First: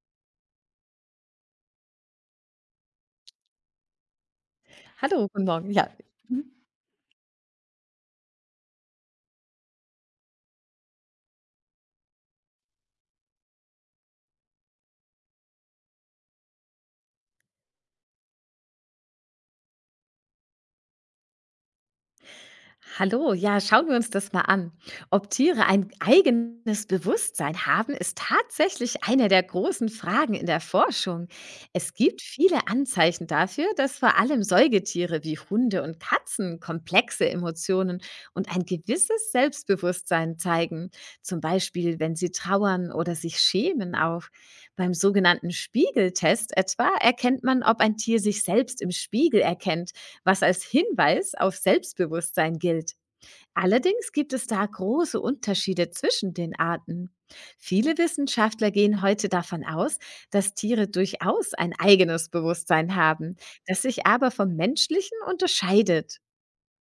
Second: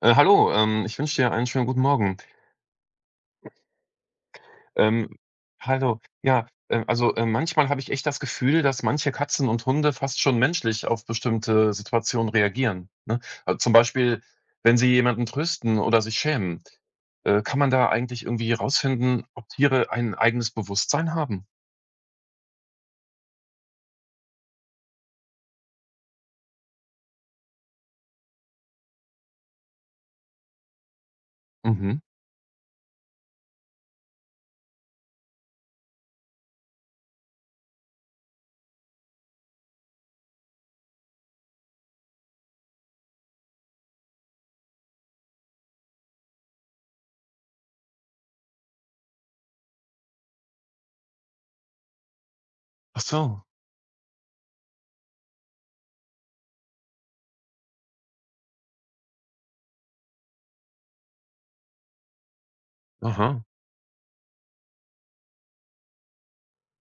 Hallo, ich wünsche dir einen schönen guten Morgen. Ähm, Hallo, guten Morgen. Ja. hallo, ja, also manchmal habe ich echt das Gefühl, dass manche Katzen und Hunde fast schon menschlich auf bestimmte Situationen reagieren. Ne? Also zum Beispiel, wenn sie jemanden trösten oder sich schämen. Kann man da eigentlich irgendwie herausfinden, ob Tiere ein eigenes Bewusstsein haben? Hallo, ja, schauen wir uns das mal an. Ob Tiere ein eigenes Bewusstsein haben, ist tatsächlich eine der großen Fragen in der Forschung. Es Mhm. gibt viele Anzeichen dafür, dass vor allem Säugetiere wie Hunde und Katzen komplexe Emotionen und ein gewisses Selbstbewusstsein zeigen. Zum Beispiel, wenn sie trauern oder sich schämen auch. Beim sogenannten Spiegeltest etwa erkennt man, ob ein Tier sich selbst im Spiegel erkennt, was als Hinweis auf Selbstbewusstsein gilt. Ach so. Allerdings gibt es da große Unterschiede zwischen den Arten. Viele Wissenschaftler gehen heute davon aus, dass Tiere durchaus ein eigenes Bewusstsein haben, Aha. das sich aber vom menschlichen unterscheidet.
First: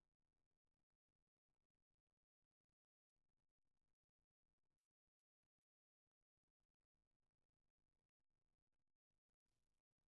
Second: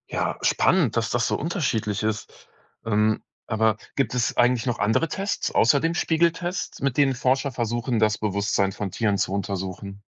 Ja, spannend, dass das so unterschiedlich ist. Ähm, aber gibt es eigentlich noch andere Tests außer dem Spiegeltest, mit denen Forscher versuchen, das Bewusstsein von Tieren zu untersuchen?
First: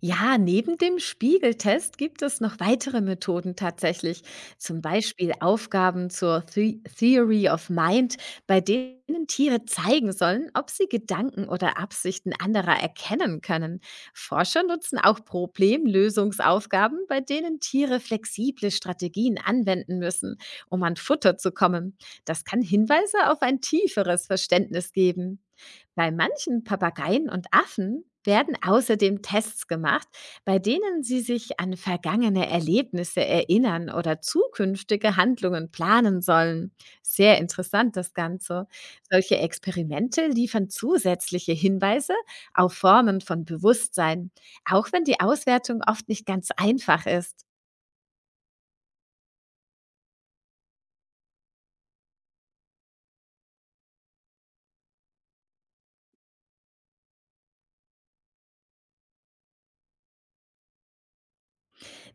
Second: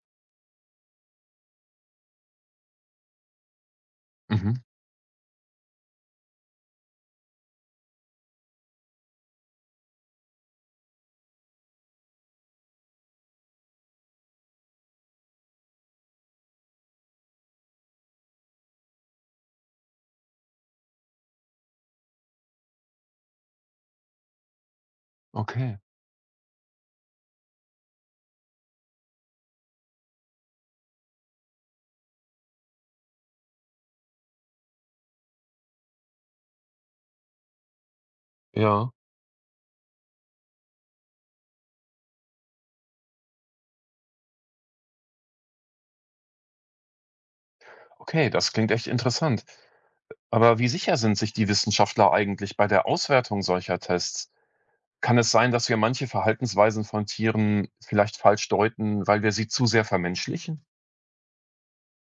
Ja, neben dem Spiegeltest gibt es noch weitere Methoden tatsächlich, Mhm, zum Beispiel Aufgaben zur Theory of Mind, bei denen Tiere zeigen sollen, ob sie Gedanken oder Absichten anderer erkennen können. Forscher nutzen auch Problemlösungsaufgaben, bei denen Tiere flexible Strategien anwenden müssen, um an Futter zu kommen. Das kann Hinweise auf ein tieferes Verständnis geben. okay. Bei manchen Papageien und Affen werden außerdem Tests gemacht, bei denen sie sich an vergangene Erlebnisse erinnern oder zukünftige Handlungen planen sollen. Sehr interessant das Ganze. Ja. Solche Experimente liefern zusätzliche Hinweise auf Formen von Bewusstsein, auch wenn die Auswertung oft nicht ganz einfach ist. Okay, das klingt echt interessant. Aber wie sicher sind sich die Wissenschaftler eigentlich bei der Auswertung solcher Tests? Kann es sein, dass wir manche Verhaltensweisen von Tieren vielleicht falsch deuten, weil wir sie zu sehr vermenschlichen?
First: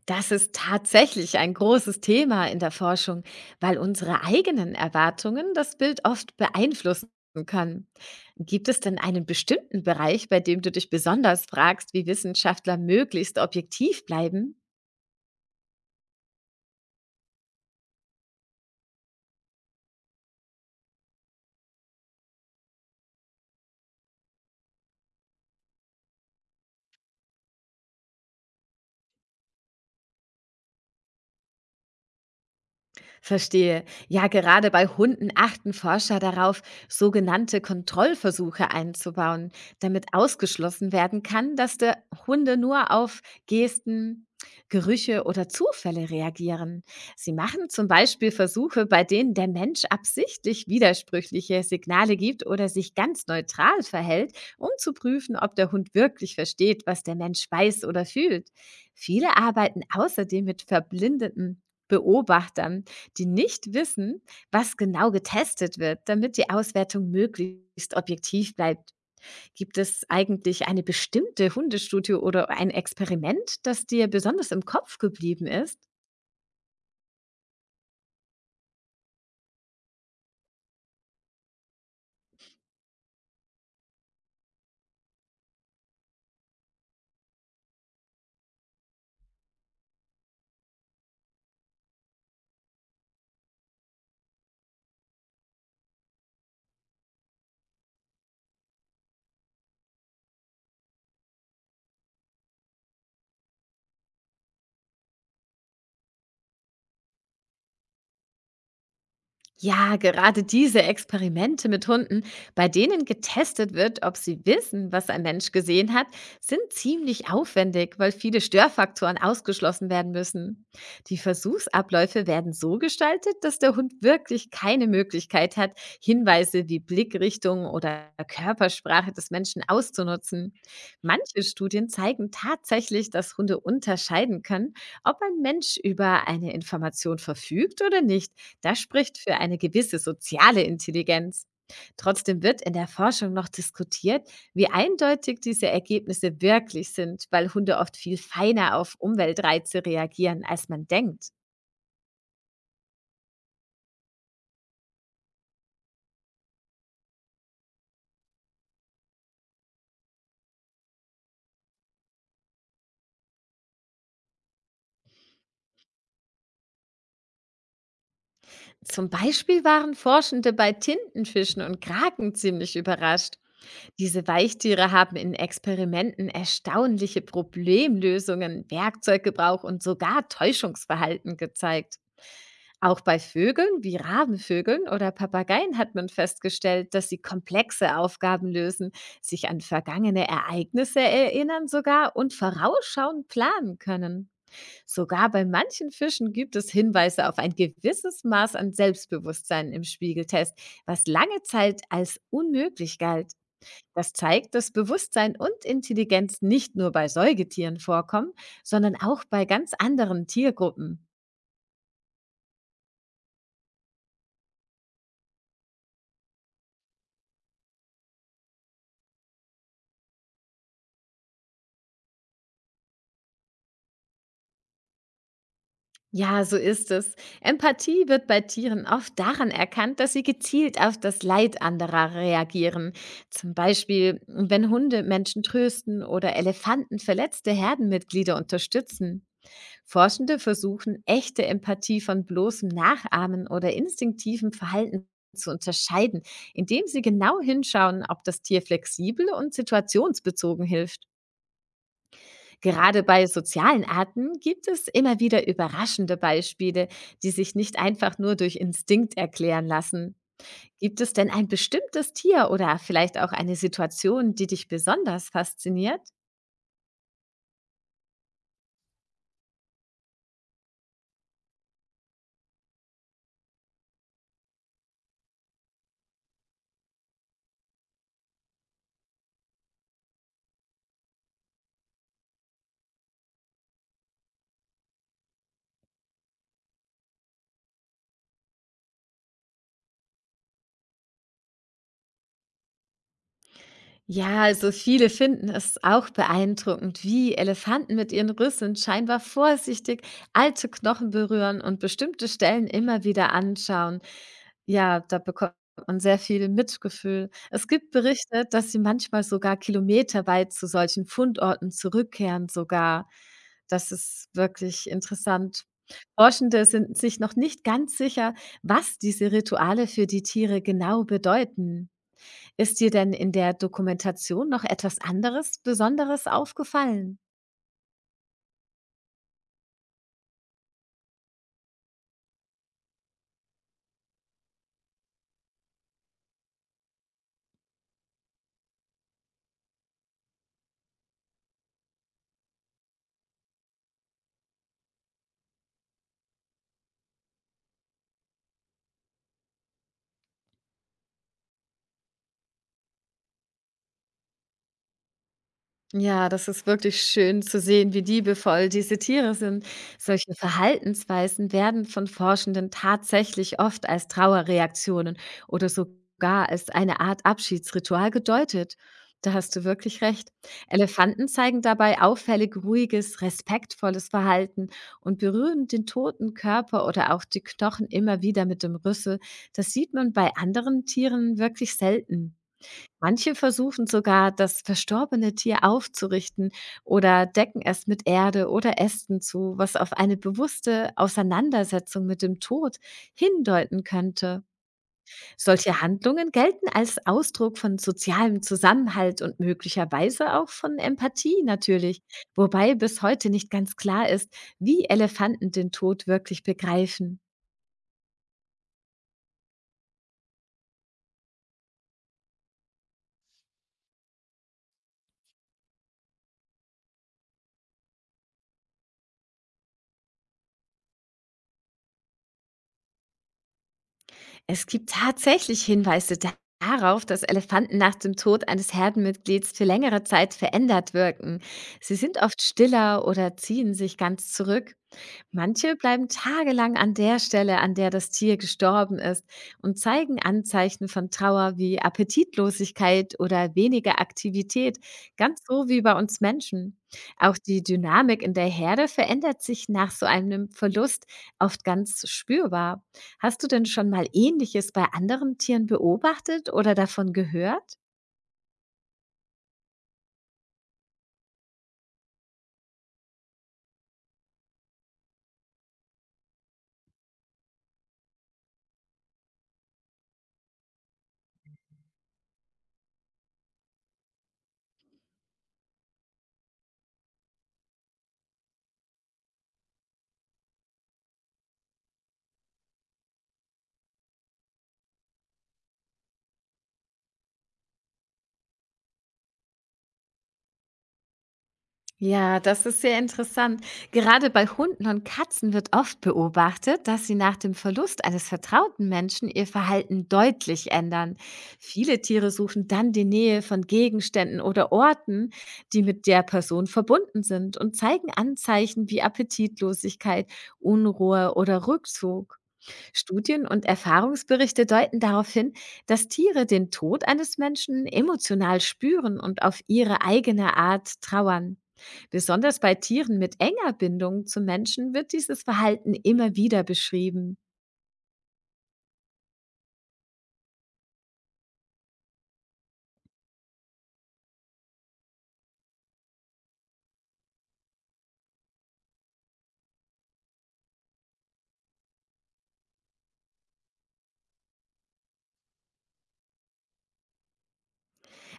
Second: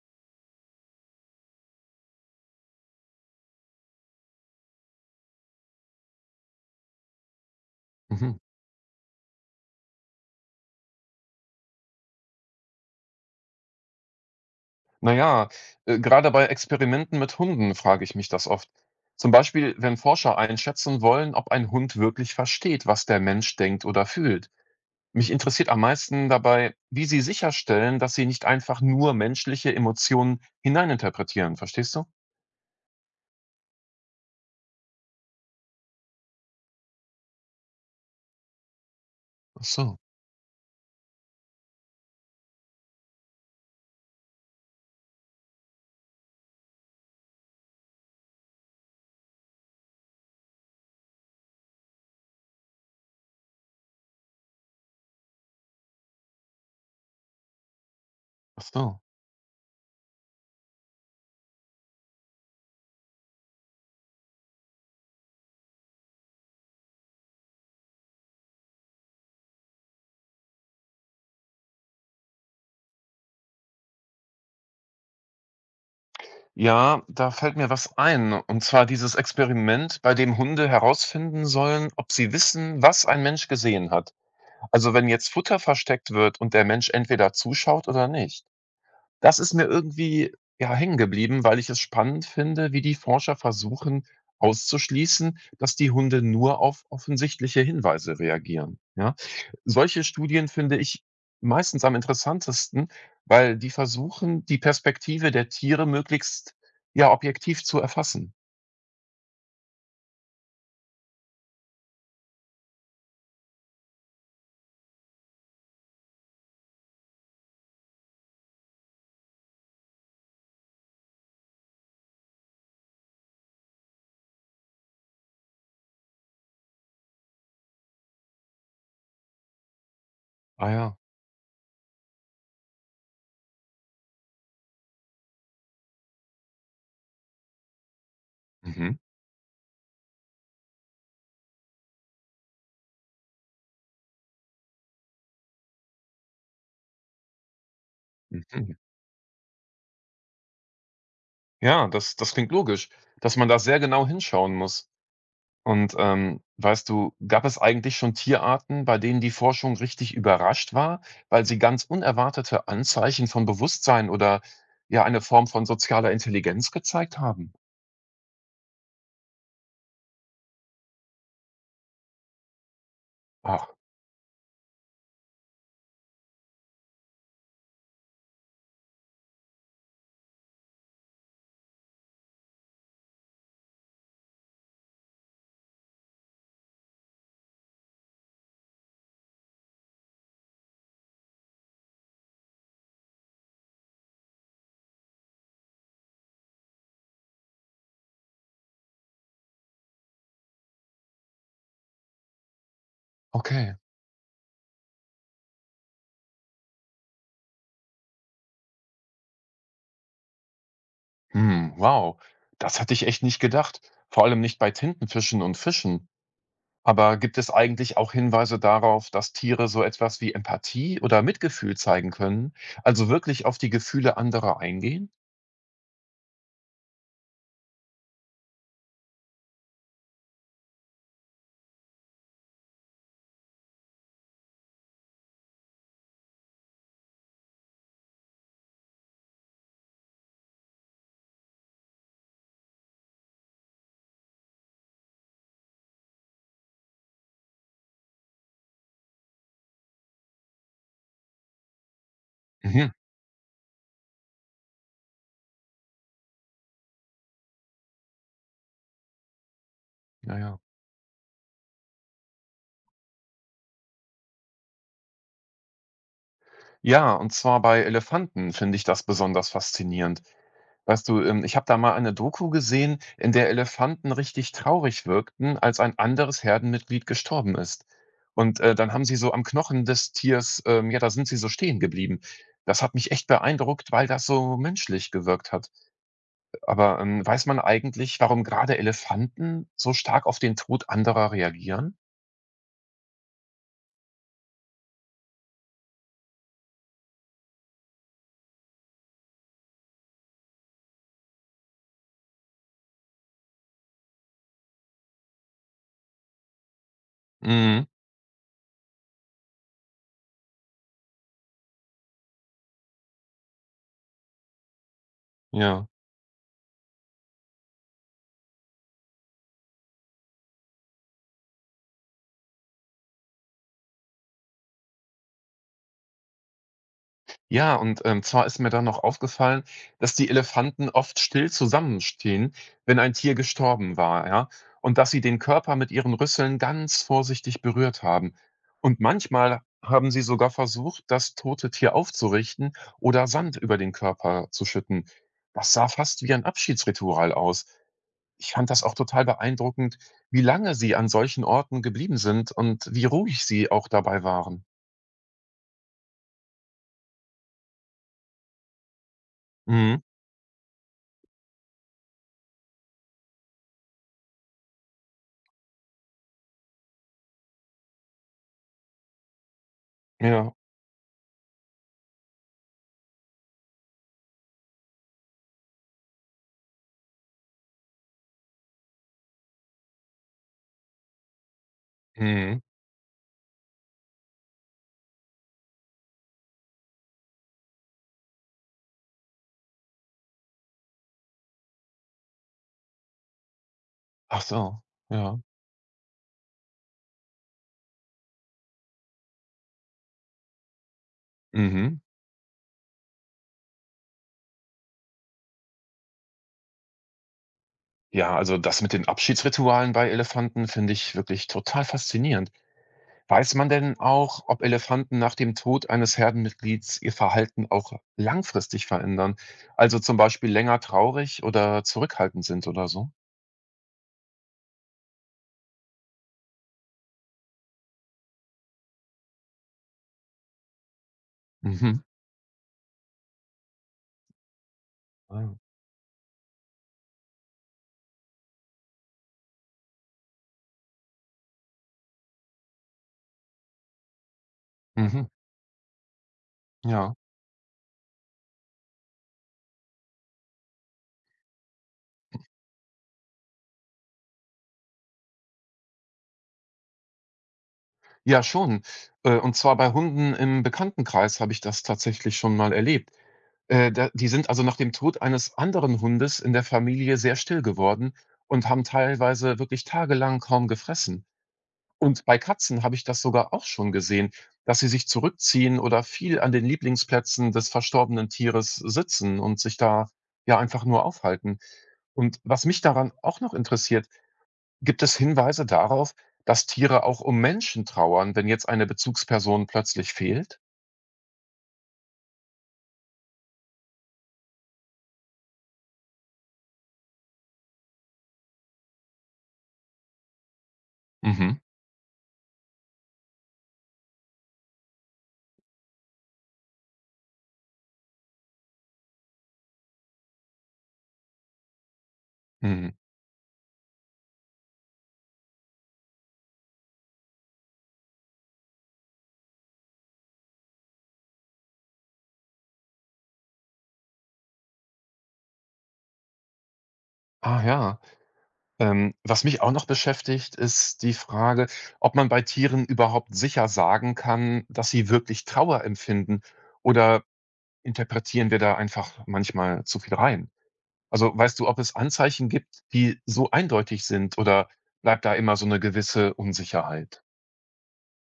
Das ist tatsächlich ein großes Thema in der Forschung, weil unsere eigenen Erwartungen das Bild oft beeinflussen können. Mhm. Gibt es denn einen bestimmten Bereich, bei dem du dich besonders fragst, wie Wissenschaftler möglichst objektiv bleiben? Naja, gerade bei Experimenten mit Hunden frage ich mich das oft. Zum Beispiel, wenn Forscher einschätzen wollen, ob ein Hund wirklich versteht, was der Mensch denkt oder fühlt. Mich interessiert am meisten dabei, wie sie sicherstellen, dass sie nicht einfach nur menschliche Emotionen hineininterpretieren. Verstehst du? Verstehe. Ja, gerade bei Hunden achten Forscher darauf, sogenannte Kontrollversuche einzubauen, Ach so. damit ausgeschlossen werden kann, dass der Hunde nur auf Gesten, Gerüche oder Zufälle reagieren. Sie machen zum Beispiel Versuche, bei denen der Mensch absichtlich widersprüchliche Signale gibt oder sich ganz neutral verhält, um zu prüfen, ob der Hund wirklich versteht, was der Mensch weiß oder fühlt. Ach so. Viele arbeiten außerdem mit verblindeten Beobachtern, die nicht wissen, was genau getestet wird, damit die Auswertung möglichst objektiv bleibt. Gibt es eigentlich eine bestimmte Hundestudio oder ein Experiment, das dir besonders im Kopf geblieben ist? Ja, da fällt mir was ein. Und zwar dieses Experiment, bei dem Hunde herausfinden sollen, ob sie wissen, was ein Mensch gesehen hat. Also wenn jetzt Futter versteckt wird und der Mensch entweder zuschaut oder nicht. Das ist mir irgendwie, ja, hängen geblieben, weil ich es spannend finde, wie die Forscher versuchen auszuschließen, dass die Hunde nur auf offensichtliche Hinweise reagieren, ja? Solche Studien finde ich meistens am interessantesten, weil die versuchen, die Perspektive der Tiere möglichst, ja, objektiv zu erfassen. Ja, gerade diese Experimente mit Hunden, bei denen getestet wird, ob sie wissen, was ein Mensch gesehen hat, sind ziemlich aufwendig, weil viele Störfaktoren ausgeschlossen werden müssen. Die Versuchsabläufe werden so gestaltet, dass der Hund wirklich keine Möglichkeit hat, Hinweise wie Blickrichtung oder Körpersprache des Menschen auszunutzen. Ah ja. Manche Studien zeigen tatsächlich, dass Hunde unterscheiden können, ob ein Mensch über eine Information verfügt oder nicht, das Mhm, spricht für eine gewisse soziale Intelligenz. Trotzdem wird in der Forschung noch diskutiert, wie eindeutig diese Ergebnisse wirklich sind, weil Hunde oft viel mhm. feiner auf Umweltreize reagieren, als man denkt. Ja, das klingt logisch, dass man da sehr genau hinschauen muss. Und, weißt du, gab es eigentlich schon Tierarten, bei denen die Forschung richtig überrascht war, weil sie ganz unerwartete Anzeichen von Bewusstsein oder ja eine Form von sozialer Intelligenz gezeigt haben? Zum Beispiel waren Forschende bei Tintenfischen und Kraken ziemlich überrascht. Ach, Diese Weichtiere haben in Experimenten erstaunliche Problemlösungen, Werkzeuggebrauch und sogar Täuschungsverhalten gezeigt. Auch bei Vögeln wie Rabenvögeln oder Papageien hat man festgestellt, dass sie komplexe Aufgaben lösen, sich an vergangene Ereignisse erinnern sogar und vorausschauend planen können. Sogar bei manchen Fischen gibt es Hinweise auf ein gewisses Maß an Selbstbewusstsein im Spiegeltest, was lange Zeit als unmöglich galt. okay. Das zeigt, dass Bewusstsein und Intelligenz nicht nur bei Säugetieren vorkommen, sondern auch bei ganz anderen Tiergruppen. Hm, wow. Das hatte ich echt nicht gedacht. Vor allem nicht bei Tintenfischen und Fischen. Aber gibt es eigentlich auch Hinweise darauf, dass Tiere so etwas wie Empathie oder Mitgefühl zeigen können, also wirklich auf die Gefühle anderer eingehen? Ja, so ist es. Empathie wird bei Tieren oft daran erkannt, dass sie gezielt auf das Leid anderer reagieren. Zum Beispiel, wenn Hunde Menschen trösten oder Elefanten verletzte Herdenmitglieder unterstützen. Forschende versuchen, echte Empathie von bloßem Nachahmen oder instinktivem Verhalten zu unterscheiden, indem sie genau hinschauen, ob das Tier flexibel und situationsbezogen hilft. Mhm. Gerade bei sozialen Arten gibt es immer wieder überraschende Beispiele, die sich nicht einfach nur durch Instinkt erklären lassen. Ja, ja. Gibt es denn ein bestimmtes Tier oder vielleicht auch eine Situation, die dich besonders fasziniert? Ja, und zwar bei Elefanten finde ich das besonders faszinierend. Weißt du, ich habe da mal eine Doku gesehen, in der Elefanten richtig traurig wirkten, als ein anderes Herdenmitglied gestorben ist. Und dann haben sie so am Knochen des Tiers, ja, da sind sie so stehen geblieben. Das hat mich echt beeindruckt, weil das so menschlich gewirkt hat. Aber weiß man eigentlich, warum gerade Elefanten so stark auf den Tod anderer reagieren? Ja, also viele finden es auch beeindruckend, wie Elefanten mit ihren Rüsseln scheinbar vorsichtig alte Knochen berühren und bestimmte Stellen immer wieder anschauen. Ja, da bekommt man sehr viel Mitgefühl. Es Mhm, gibt Berichte, dass sie manchmal sogar kilometerweit zu solchen Fundorten zurückkehren sogar. Das ist wirklich interessant. ja. Forschende sind sich noch nicht ganz sicher, was diese Rituale für die Tiere genau bedeuten. Ist dir denn in der Dokumentation noch etwas anderes Besonderes aufgefallen? Ja, und, zwar ist mir dann noch aufgefallen, dass die Elefanten oft still zusammenstehen, wenn ein Tier gestorben war, ja, und dass sie den Körper mit ihren Rüsseln ganz vorsichtig berührt haben. Und manchmal haben sie sogar versucht, das tote Tier aufzurichten oder Sand über den Körper zu schütten. Das sah fast wie ein Abschiedsritual aus. Ich fand das auch total beeindruckend, wie lange sie an solchen Orten geblieben sind und wie ruhig sie auch dabei waren. Ja, das ist wirklich schön zu sehen, wie liebevoll diese Tiere sind. Mhm. Solche Verhaltensweisen werden von Forschenden tatsächlich oft als Trauerreaktionen oder sogar als eine Art Abschiedsritual gedeutet. Da hast du wirklich recht. Ja. Elefanten zeigen dabei auffällig ruhiges, respektvolles Verhalten und berühren den toten Körper oder auch die Knochen immer wieder mit dem Rüssel. Das sieht man bei anderen Tieren wirklich selten. Mhm. Manche versuchen sogar, das verstorbene Tier aufzurichten oder decken es mit Erde oder Ästen zu, was auf eine bewusste Auseinandersetzung mit dem Tod hindeuten Ach könnte. so, ja. Solche Handlungen gelten als Ausdruck von sozialem Zusammenhalt und möglicherweise auch von Empathie Mhm. natürlich, wobei bis heute nicht ganz klar ist, wie Elefanten den Tod wirklich begreifen. Ja, also das mit den Abschiedsritualen bei Elefanten finde ich wirklich total faszinierend. Weiß man denn auch, ob Elefanten nach dem Tod eines Herdenmitglieds ihr Verhalten auch langfristig verändern? Also zum Beispiel länger traurig oder zurückhaltend sind oder so? Es gibt tatsächlich Hinweise darauf, dass Elefanten nach dem Tod eines Herdenmitglieds für längere Zeit verändert wirken. Mhm. Sie sind oft stiller oder ziehen sich ganz zurück. Ah. Manche bleiben tagelang an der Stelle, an der das Tier gestorben ist und zeigen Anzeichen von Trauer wie Appetitlosigkeit oder weniger Aktivität, Mhm. ganz so wie bei uns Menschen. Ja. Auch die Dynamik in der Herde verändert sich nach so einem Verlust oft ganz spürbar. Hast du denn schon mal ähnliches bei anderen Tieren beobachtet oder davon gehört? Ja, schon. Und zwar bei Hunden im Bekanntenkreis habe ich das tatsächlich schon mal erlebt. Da die sind also nach dem Tod eines anderen Hundes in der Familie sehr still geworden und haben teilweise wirklich tagelang kaum gefressen. Und bei Katzen habe ich das sogar auch schon gesehen, dass sie sich zurückziehen oder viel an den Lieblingsplätzen des verstorbenen Tieres sitzen und sich da, ja, einfach nur aufhalten. Und was mich daran auch noch interessiert, gibt es Hinweise darauf, dass Tiere auch um Menschen trauern, wenn jetzt eine Bezugsperson plötzlich fehlt? Ja, das ist sehr interessant. Gerade bei Hunden und Katzen wird oft beobachtet, dass sie nach dem Verlust eines vertrauten Menschen ihr Verhalten deutlich ändern. Mhm, Viele Tiere suchen dann die Nähe von Gegenständen oder Orten, die mit der Person verbunden sind, und zeigen Anzeichen wie Appetitlosigkeit, Unruhe oder Rückzug. mhm. Studien und Erfahrungsberichte deuten darauf hin, dass Tiere den Tod eines Menschen emotional spüren und auf ihre eigene Art trauern. Besonders bei Tieren mit enger Bindung zu Menschen wird dieses Verhalten immer wieder beschrieben. Ah ja. Was mich auch noch beschäftigt, ist die Frage, ob man bei Tieren überhaupt sicher sagen kann, dass sie wirklich Trauer empfinden oder interpretieren wir da einfach manchmal zu viel rein? Also weißt du, ob es Anzeichen gibt, die so eindeutig sind oder bleibt da immer so eine gewisse Unsicherheit?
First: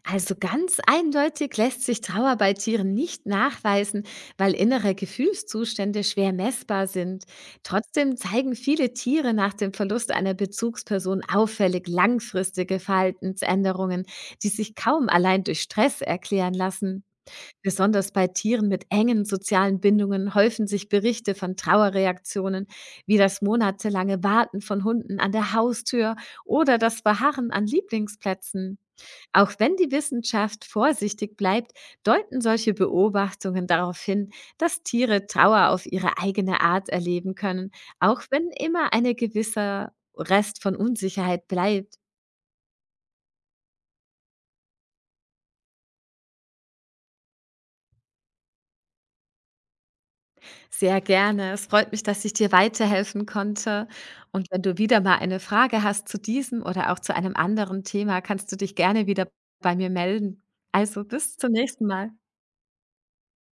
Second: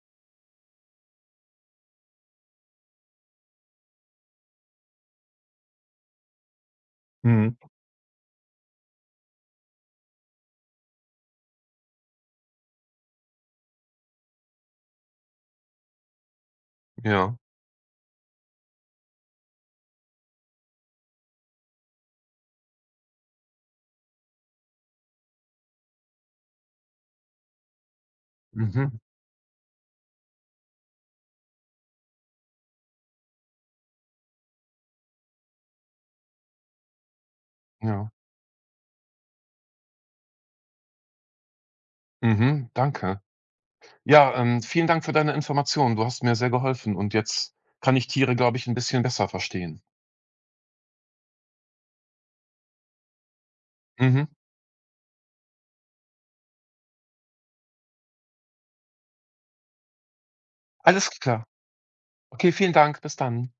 Also ganz eindeutig lässt sich Trauer bei Tieren nicht nachweisen, weil innere Gefühlszustände schwer messbar sind. Mhm. Trotzdem zeigen viele Tiere nach dem Verlust einer Bezugsperson auffällig langfristige Verhaltensänderungen, die sich kaum allein durch Stress erklären lassen. Ja. Besonders bei Tieren mit engen sozialen Bindungen häufen sich Berichte von Trauerreaktionen, wie das monatelange Warten von Hunden an der Haustür oder das Verharren an Lieblingsplätzen. Mhm. Auch wenn die Wissenschaft vorsichtig bleibt, deuten solche Beobachtungen darauf hin, dass Tiere Trauer auf ihre eigene Art erleben können, Ja. auch wenn immer eine gewisse Rest von Unsicherheit bleibt. Mhm. Danke. Ja, vielen Dank für deine Informationen. Du hast mir sehr geholfen und jetzt kann ich Tiere, glaube ich, ein bisschen besser verstehen. Sehr gerne. Es freut mich, dass ich dir weiterhelfen konnte. Mhm. Und wenn du wieder mal eine Frage hast zu diesem oder auch zu einem anderen Thema, kannst du dich gerne wieder bei mir melden. Also Alles bis klar. zum nächsten Mal. Okay, vielen Dank. Bis dann.